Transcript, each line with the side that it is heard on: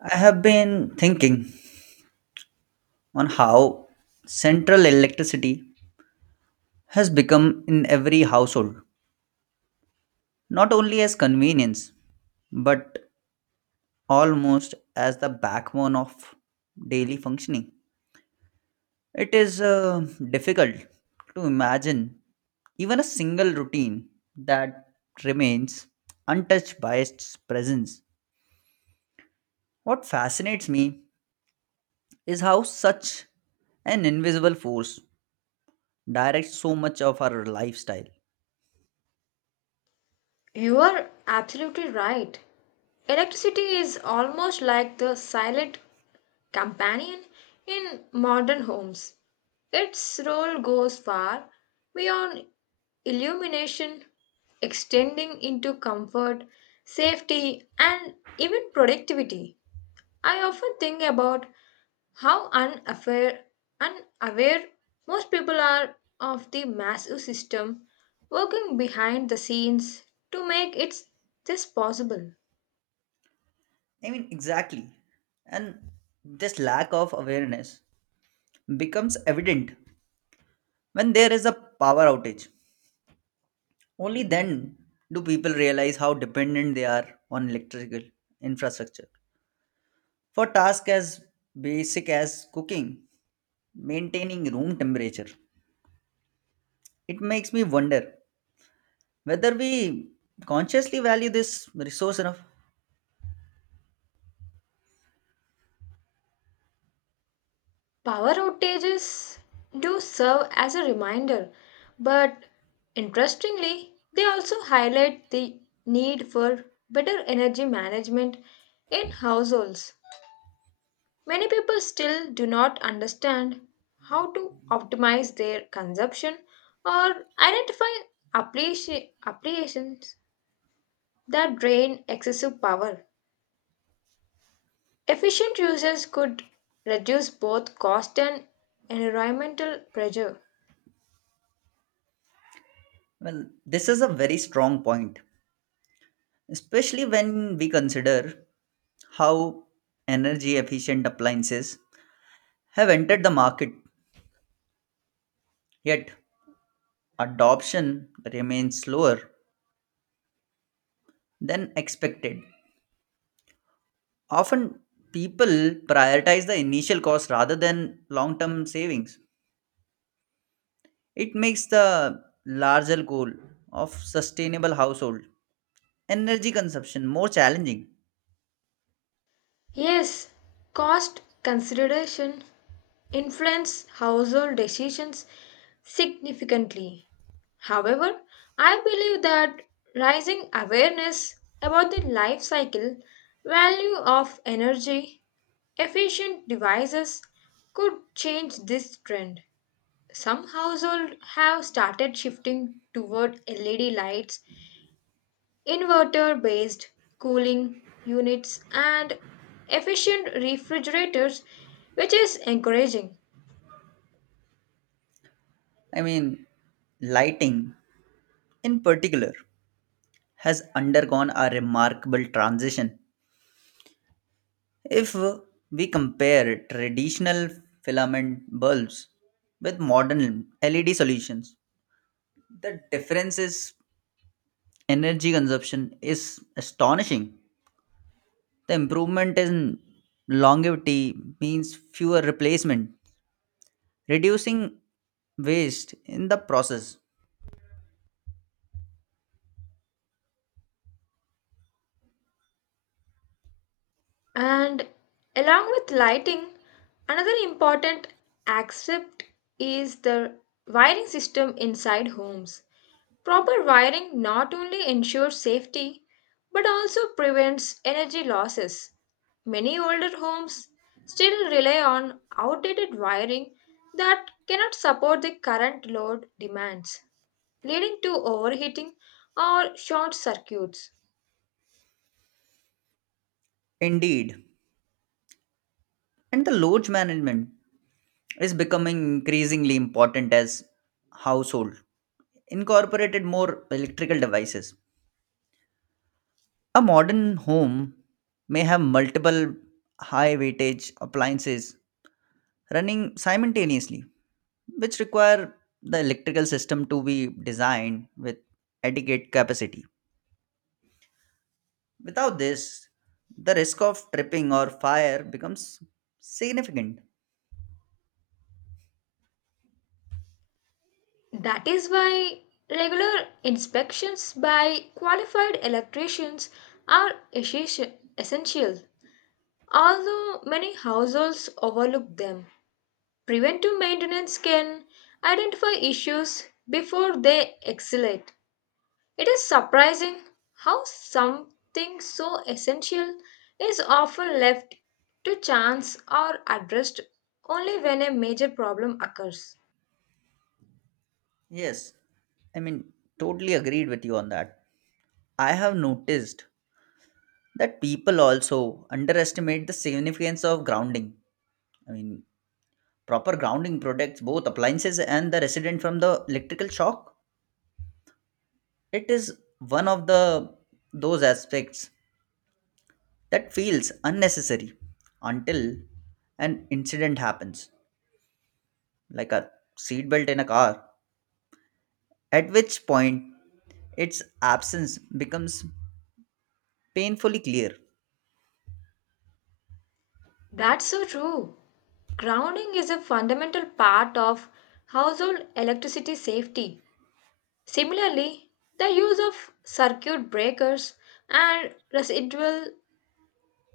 right: I have been thinking on how central electricity has become in every household, not only as convenience, but almost as the backbone of daily functioning. It is difficult to imagine even a single routine that remains untouched by its presence. What fascinates me is how such an invisible force directs so much of our lifestyle.
left: You are absolutely right. Electricity is almost like the silent companion in modern homes. Its role goes far beyond illumination, extending into comfort, safety, and even productivity. I often think about how unaware most people are of the massive system working behind the scenes to make it this possible.
right: Exactly. And this lack of awareness becomes evident when there is a power outage. Only then do people realize how dependent they are on electrical infrastructure. For tasks as basic as cooking, maintaining room temperature, it makes me wonder whether we consciously value this resource enough.
left: Power outages do serve as a reminder, but interestingly, they also highlight the need for better energy management in households. Many people still do not understand how to optimize their consumption or identify applications that drain excessive power. Efficient users could reduce both cost and environmental pressure.
right: Well, this is a very strong point, especially when we consider how energy efficient appliances have entered the market, yet adoption remains slower than expected. Often, people prioritize the initial cost rather than long term savings. It makes the larger goal of sustainable household energy consumption more challenging.
left: Yes, cost consideration influence household decisions significantly. However, I believe that rising awareness about the life cycle value of energy efficient devices could change this trend. Some households have started shifting toward LED lights, Inverter based cooling units, and efficient refrigerators, which is encouraging.
right: I mean, lighting in particular has undergone a remarkable transition. If we compare traditional filament bulbs with modern LED solutions, the difference is energy consumption is astonishing. The improvement in longevity means fewer replacement, reducing waste in the process.
left: And along with lighting, another important aspect is the wiring system inside homes. Proper wiring not only ensures safety but also prevents energy losses. Many older homes still rely on outdated wiring that cannot support the current load demands, leading to overheating or short circuits.
right: Indeed, and the load management is becoming increasingly important as household incorporated more electrical devices. A modern home may have multiple high weightage appliances running simultaneously, which require the electrical system to be designed with adequate capacity. Without this, the risk of tripping or fire becomes significant.
left: That is why regular inspections by qualified electricians are essential, although many households overlook them. Preventive maintenance can identify issues before they escalate. It is surprising how something so essential is often left to chance or addressed only when a major problem occurs.
right: Yes, I mean, totally agreed with you on that. I have noticed that people also underestimate the significance of grounding. I mean, proper grounding protects both appliances and the resident from the electrical shock. It is one of the those aspects that feels unnecessary until an incident happens, like a seatbelt in a car, at which point its absence becomes painfully clear.
left: That's so true. Grounding is a fundamental part of household electricity safety. Similarly, the use of circuit breakers and residual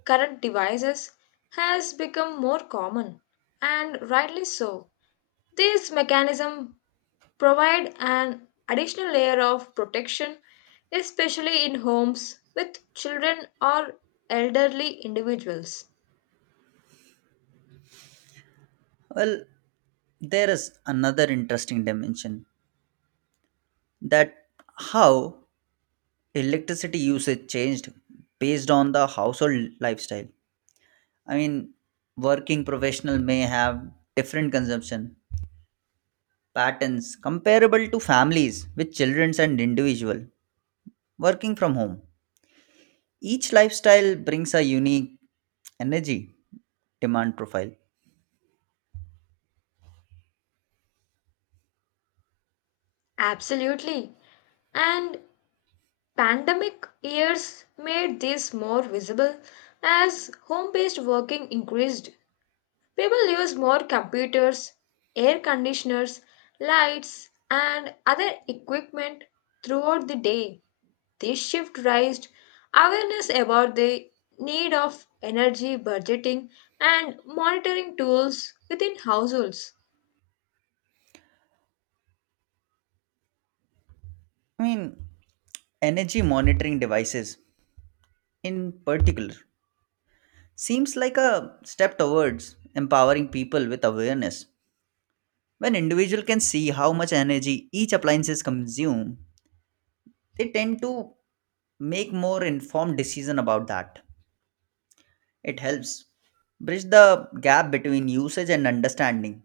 left: current devices has become more common, and rightly so. These mechanisms provide an additional layer of protection, especially in homes with children or elderly individuals.
right: Well, there is another interesting dimension, that how electricity usage changed based on the household lifestyle. I mean, working professional may have different consumption patterns comparable to families with children and individual working from home. Each lifestyle brings a unique energy demand profile.
left: Absolutely. And pandemic years made this more visible as home based working increased. People use more computers, air conditioners, lights, and other equipment throughout the day. This shift raised awareness about the need of energy budgeting and monitoring tools within households.
right: I mean, energy monitoring devices in particular seems like a step towards empowering people with awareness. When individual can see how much energy each appliances consume, they tend to make more informed decision about that. It helps bridge the gap between usage and understanding.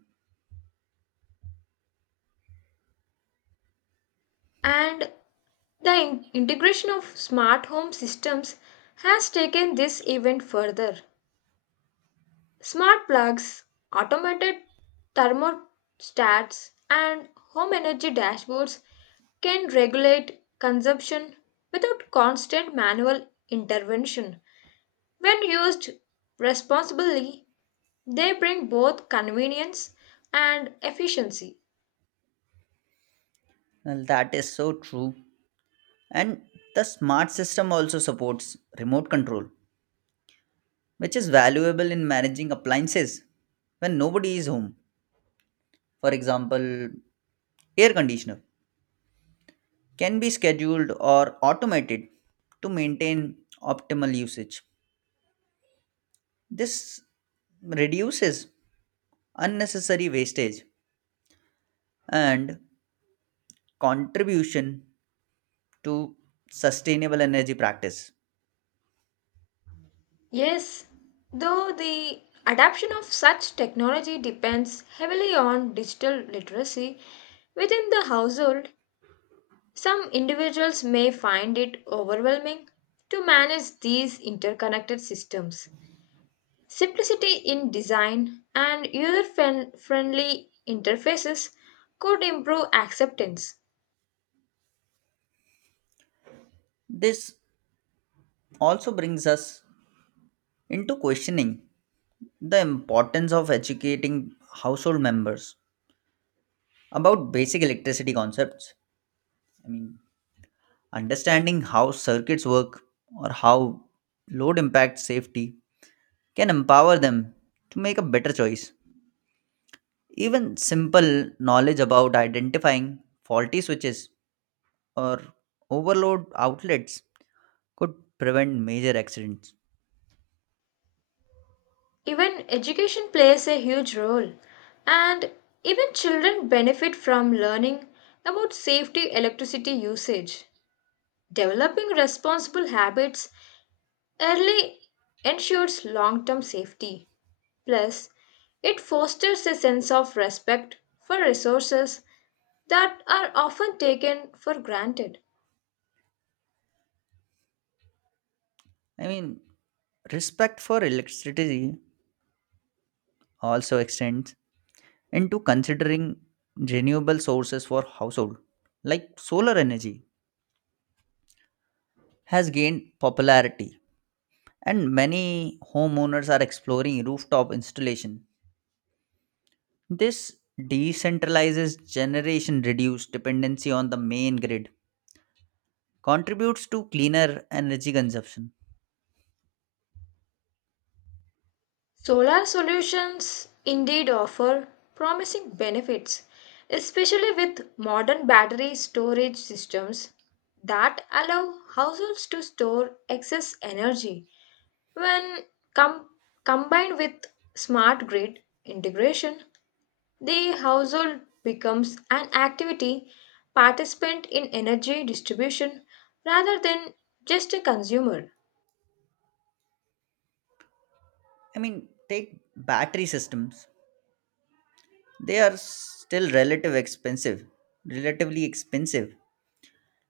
left: And the integration of smart home systems has taken this even further. Smart plugs, automated thermostats, and home energy dashboards can regulate consumption without constant manual intervention. When used responsibly, they bring both convenience and efficiency.
right: Well, that is so true, and the smart system also supports remote control, which is valuable in managing appliances when nobody is home. For example, air conditioner can be scheduled or automated to maintain optimal usage. This reduces unnecessary wastage and contribution to sustainable energy practice.
left: Yes, though the adoption of such technology depends heavily on digital literacy within the household. Some individuals may find it overwhelming to manage these interconnected systems. Simplicity in design and user friendly interfaces could improve acceptance.
right: This also brings us into questioning the importance of educating household members about basic electricity concepts. I mean, understanding how circuits work or how load impact safety can empower them to make a better choice. Even simple knowledge about identifying faulty switches or overload outlets could prevent major accidents.
left: Even education plays a huge role, and even children benefit from learning about safety electricity usage. Developing responsible habits early ensures long term safety. Plus, it fosters a sense of respect for resources that are often taken for granted.
right: I mean, respect for electricity also extends into considering renewable sources for household, like solar energy has gained popularity and many homeowners are exploring rooftop installation. This decentralizes generation, reduce dependency on the main grid, contributes to cleaner energy consumption.
left: Solar solutions indeed offer promising benefits, especially with modern battery storage systems that allow households to store excess energy. When com- combined with smart grid integration, the household becomes an activity participant in energy distribution rather than just a consumer.
right: I mean, take battery systems, they are still relatively expensive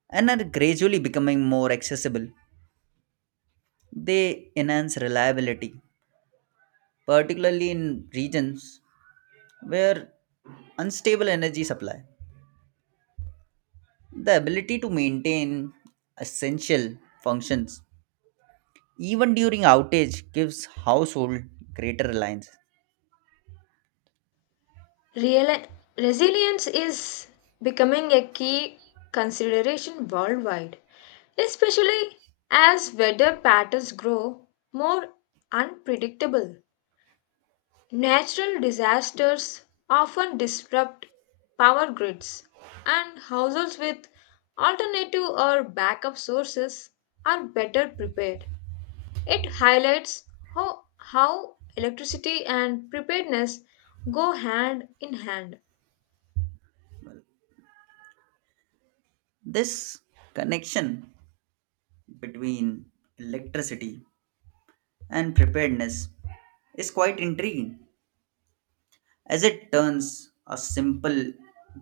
right: and are gradually becoming more accessible. They enhance reliability, particularly in regions where unstable energy supply. The ability to maintain essential functions even during outage gives household greater reliance.
left: Real- Resilience is becoming a key consideration worldwide, especially as weather patterns grow more unpredictable. Natural disasters often disrupt power grids, and households with alternative or backup sources are better prepared. It highlights how electricity and preparedness go hand in hand.
right: This connection between electricity and preparedness is quite intriguing, as it turns a simple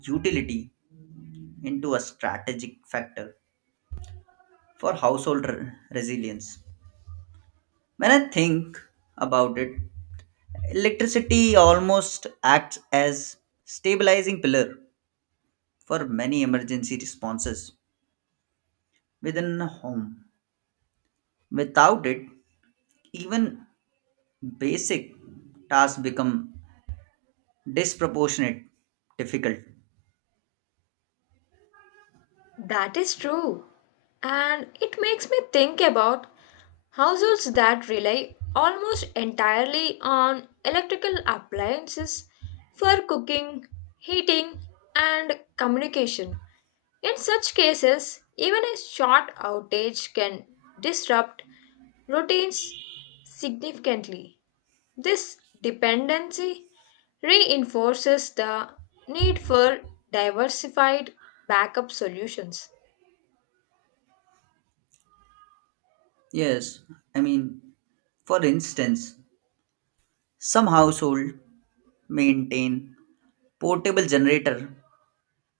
right: utility into a strategic factor for household resilience. When I think about it, electricity almost acts as stabilizing pillar for many emergency responses within a home. Without it, even basic tasks become disproportionate difficult.
left: That is true, and it makes me think about households that rely almost entirely on electrical appliances for cooking, heating, and communication. In such cases, even a short outage can disrupt routines significantly. This dependency reinforces the need for diversified backup solutions.
right: Yes, I mean, for instance, some household maintain portable generator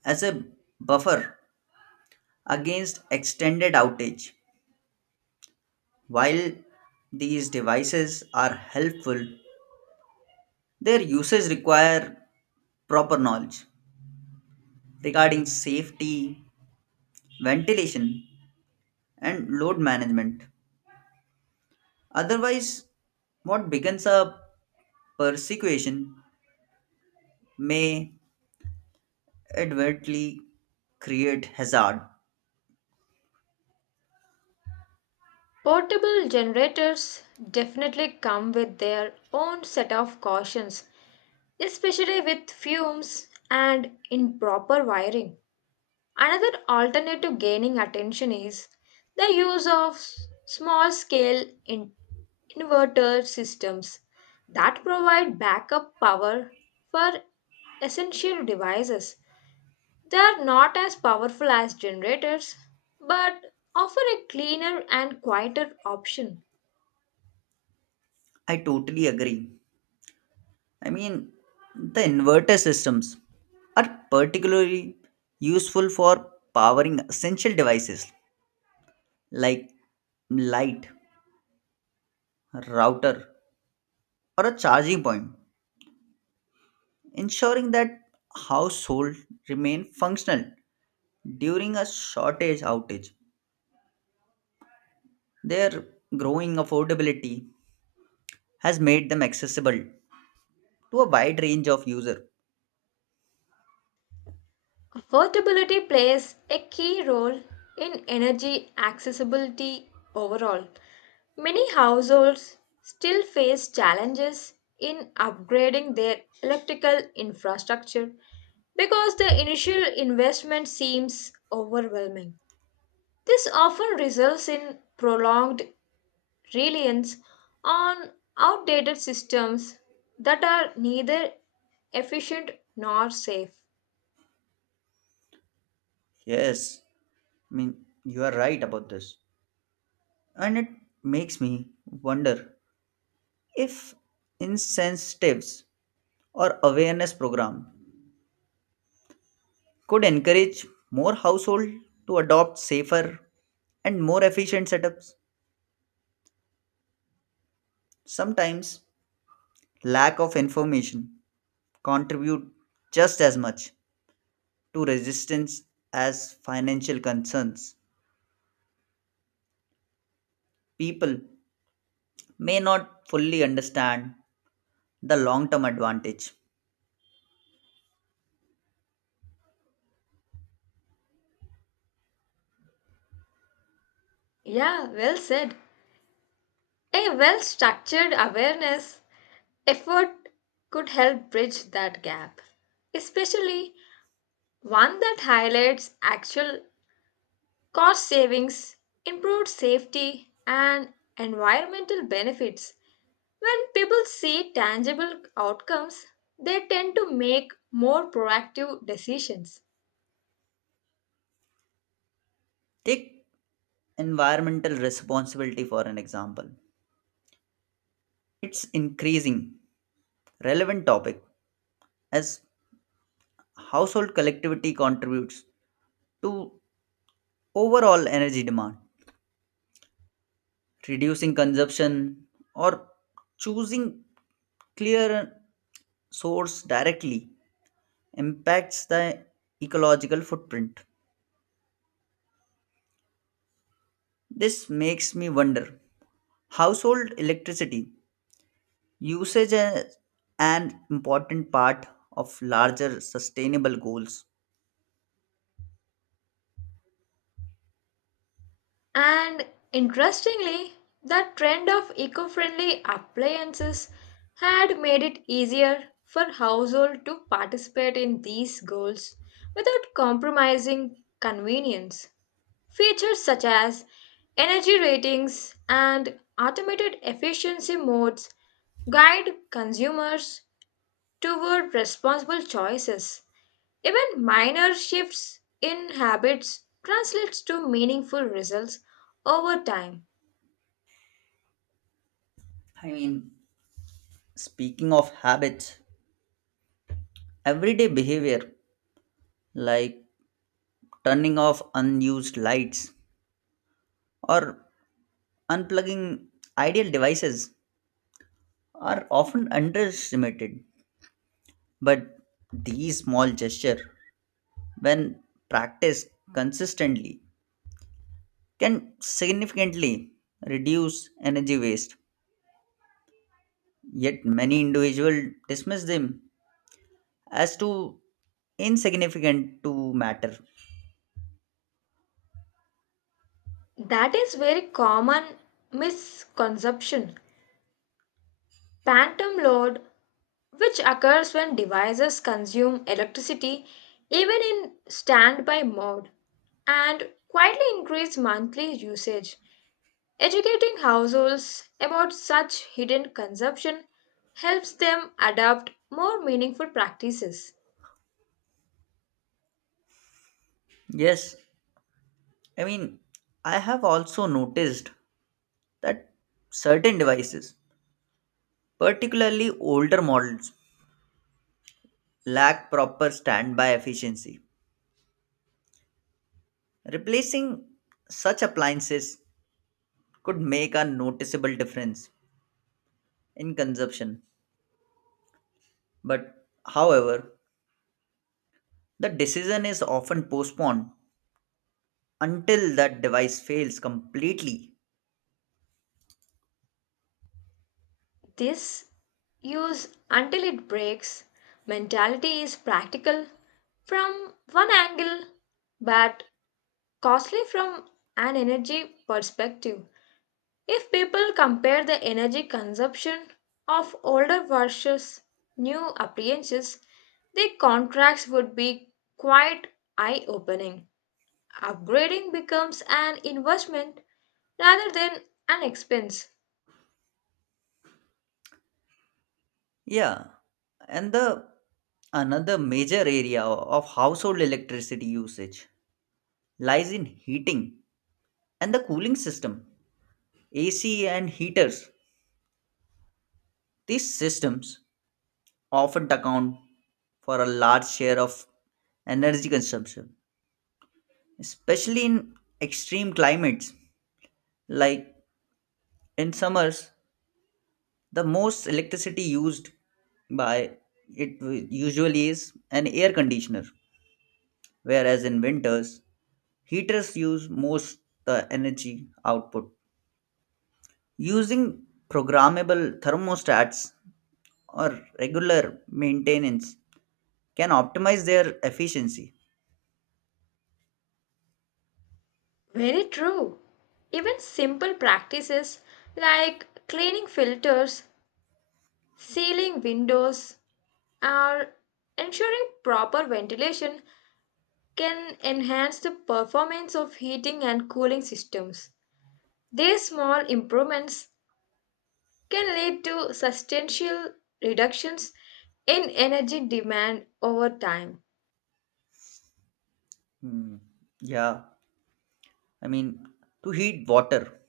right: as a buffer against extended outage. While these devices are helpful, their usage require proper knowledge regarding safety, ventilation, and load management. Otherwise, what becomes a persecution may advertently create hazard.
left: Portable generators definitely come with their own set of cautions, especially with fumes and improper wiring. Another alternative gaining attention is the use of small scale inverter systems that provide backup power for essential devices. They are not as powerful as generators but offer a cleaner and quieter option.
right: I totally agree. I mean, the inverter systems are particularly useful for powering essential devices like light, router, or a charging point, ensuring that households remain functional during a shortage outage. Their growing affordability has made them accessible to a wide range of users.
left: Affordability plays a key role in energy accessibility overall. Many households still face challenges in upgrading their electrical infrastructure because the initial investment seems overwhelming. This often results in prolonged reliance on outdated systems that are neither efficient nor safe.
right: Yes, I mean, you are right about this. And it makes me wonder if incentives or awareness program could encourage more household to adopt safer and more efficient setups. Sometimes lack of information contribute just as much to resistance as financial concerns. People may not fully understand the long-term advantage.
left: Yeah, well said. A well structured awareness effort could help bridge that gap, especially one that highlights actual cost savings, improved safety, and environmental benefits. When people see tangible outcomes, they tend to make more proactive decisions.
right: Take environmental responsibility for an example. It's increasing relevant topic as household collectivity contributes to overall energy demand. Reducing consumption or choosing clear source directly impacts the ecological footprint. This makes me wonder household electricity usage is an important part of larger sustainable goals.
left: And interestingly, the trend of eco friendly appliances had made it easier for households to participate in these goals without compromising convenience. Features such as energy ratings and automated efficiency modes guide consumers toward responsible choices. Even minor shifts in habits translates to meaningful results over time.
right: I mean, speaking of habits, everyday behavior like turning off unused lights or unplugging ideal devices are often underestimated. But these small gestures, when practiced consistently, can significantly reduce energy waste. Yet many individuals dismiss them as too insignificant to matter.
left: That is very common misconception. Phantom load, which occurs when devices consume electricity even in standby mode and quietly increase monthly usage. Educating households about such hidden consumption helps them adopt more meaningful practices.
right: Yes, I mean, I have also noticed that certain devices, particularly older models, lack proper standby efficiency. Replacing such appliances could make a noticeable difference in consumption, but however, the decision is often postponed until that device fails completely.
left: This use until it breaks mentality is practical from one angle but costly from an energy perspective. If people compare the energy consumption of older versus new appliances, the contracts would be quite eye opening. Upgrading becomes an investment rather than an expense.
right: Yeah, and the another major area of household electricity usage lies in heating and the cooling system. AC and heaters. These systems often account for a large share of energy consumption, especially in extreme climates. Like in summers, the most electricity used by usually is an air conditioner, whereas in winters, heaters use most the energy output. Using programmable thermostats or regular maintenance can optimize their efficiency.
left: Very true. Even simple practices like cleaning filters, sealing windows, or ensuring proper ventilation can enhance the performance of heating and cooling systems. These small improvements can lead to substantial reductions in energy demand over time.
right: Hmm, Yeah. I mean, to heat water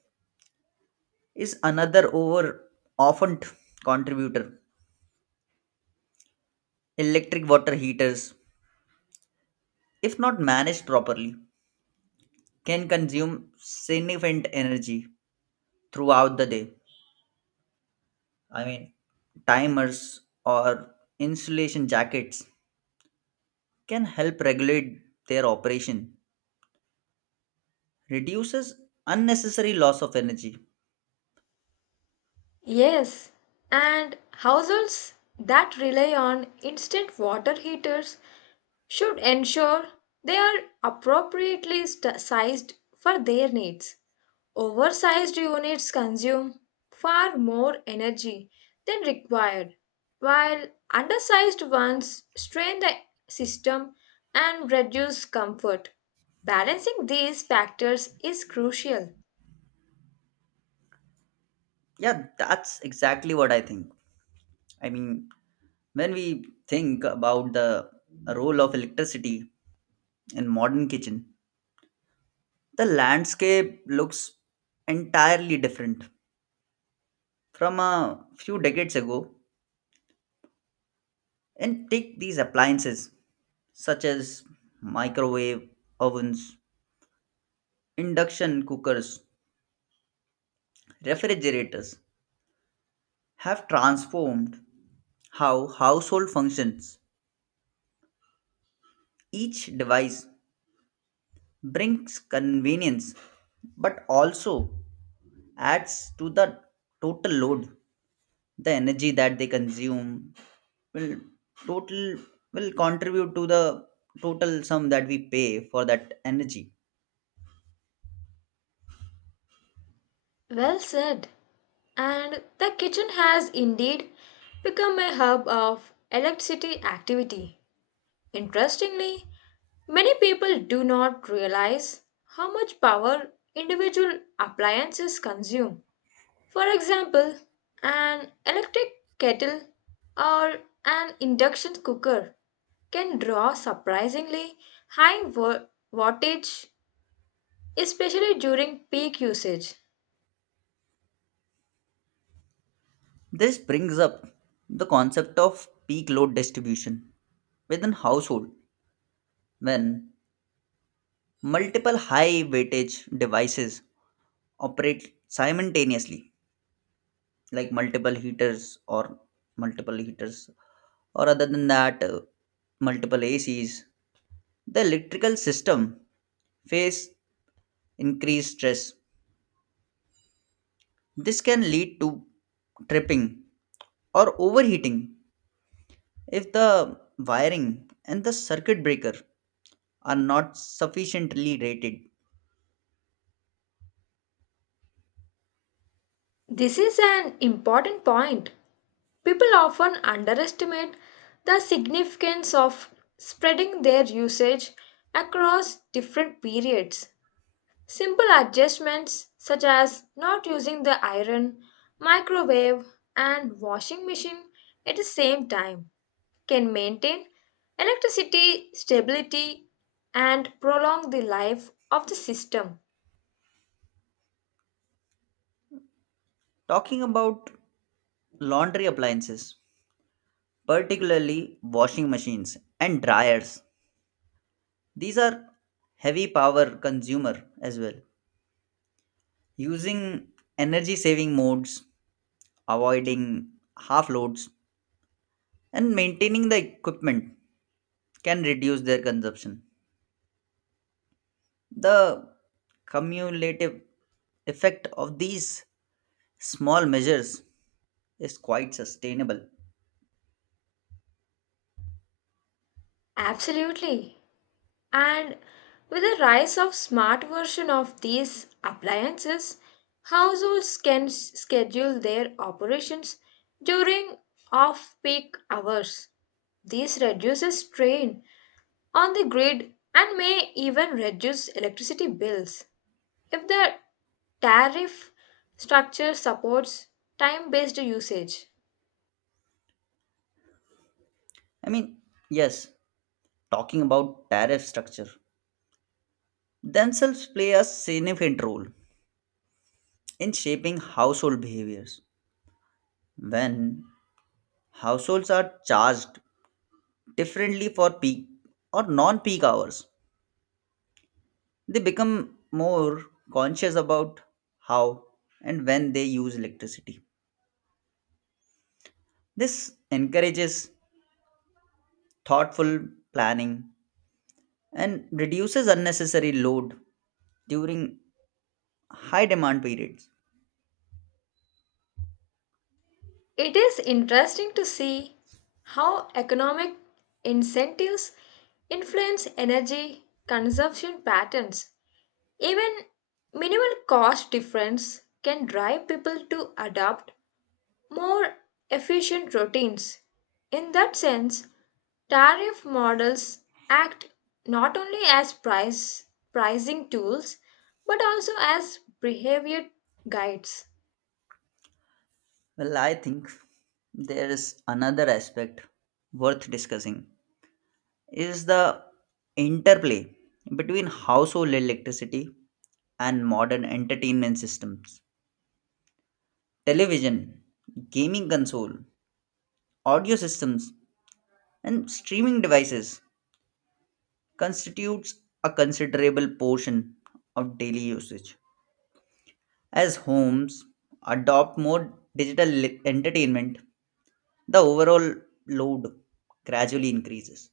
right: is another often t- contributor. Electric water heaters, if not managed properly, can consume significant energy throughout the day. I mean, timers or insulation jackets can help regulate their operation, reduces unnecessary loss of energy.
left: Yes, and households that rely on instant water heaters should ensure they are appropriately sized for their needs. Oversized units consume far more energy than required, while undersized ones strain the system and reduce comfort. Balancing these factors is crucial.
right: Yeah, that's exactly what I think. I mean, when we think about the role of electricity in modern kitchen, the landscape looks entirely different from a few decades ago. And take these appliances such as microwave ovens, induction cookers, refrigerators have transformed how household functions. Each device brings convenience but also adds to the total load. The energy that they consume will total will contribute to the total sum that we pay for that energy.
left: Well said. And the kitchen has indeed become a hub of electricity activity. Interestingly, many people do not realize how much power individual appliances consume. For example, an electric kettle or an induction cooker can draw surprisingly high wattage, especially during peak usage.
right: This brings up the concept of peak load distribution within household. When multiple high weightage devices operate simultaneously, like multiple heaters or other than that multiple acs, the electrical system face increased stress. This can lead to tripping or overheating if the wiring and the circuit breaker are not sufficiently rated.
left: This is an important point. People often underestimate the significance of spreading their usage across different periods. Simple adjustments such as not using the iron, microwave, and washing machine at the same time can maintain electricity stability and prolong the life of the system.
right: Talking about laundry appliances, particularly washing machines and dryers, these are heavy power consumer as well. Using energy saving modes, avoiding half loads and maintaining the equipment can reduce their consumption. The cumulative effect of these small measures is quite sustainable.
left: Absolutely. And with the rise of smart version of these appliances, households can schedule their operations during off-peak hours. This reduces strain on the grid and may even reduce electricity bills if the tariff structure supports time based usage.
right: I mean, yes, talking about tariff structure themselves play a significant role in shaping household behaviors. When households are charged differently for peak or non peak hours, they become more conscious about how and when they use electricity. This encourages thoughtful planning and reduces unnecessary load during high demand periods.
left: It is interesting to see how economic incentives influence energy consumption patterns. Even minimal cost difference can drive people to adopt more efficient routines. In that sense, tariff models act not only as price pricing tools but also as behavior guides.
right: Well, I think there is another aspect worth discussing is the interplay between household electricity and modern entertainment systems. Television, gaming console, audio systems and streaming devices constitutes a considerable portion of daily usage. As homes adopt more digital entertainment, the overall load gradually increases.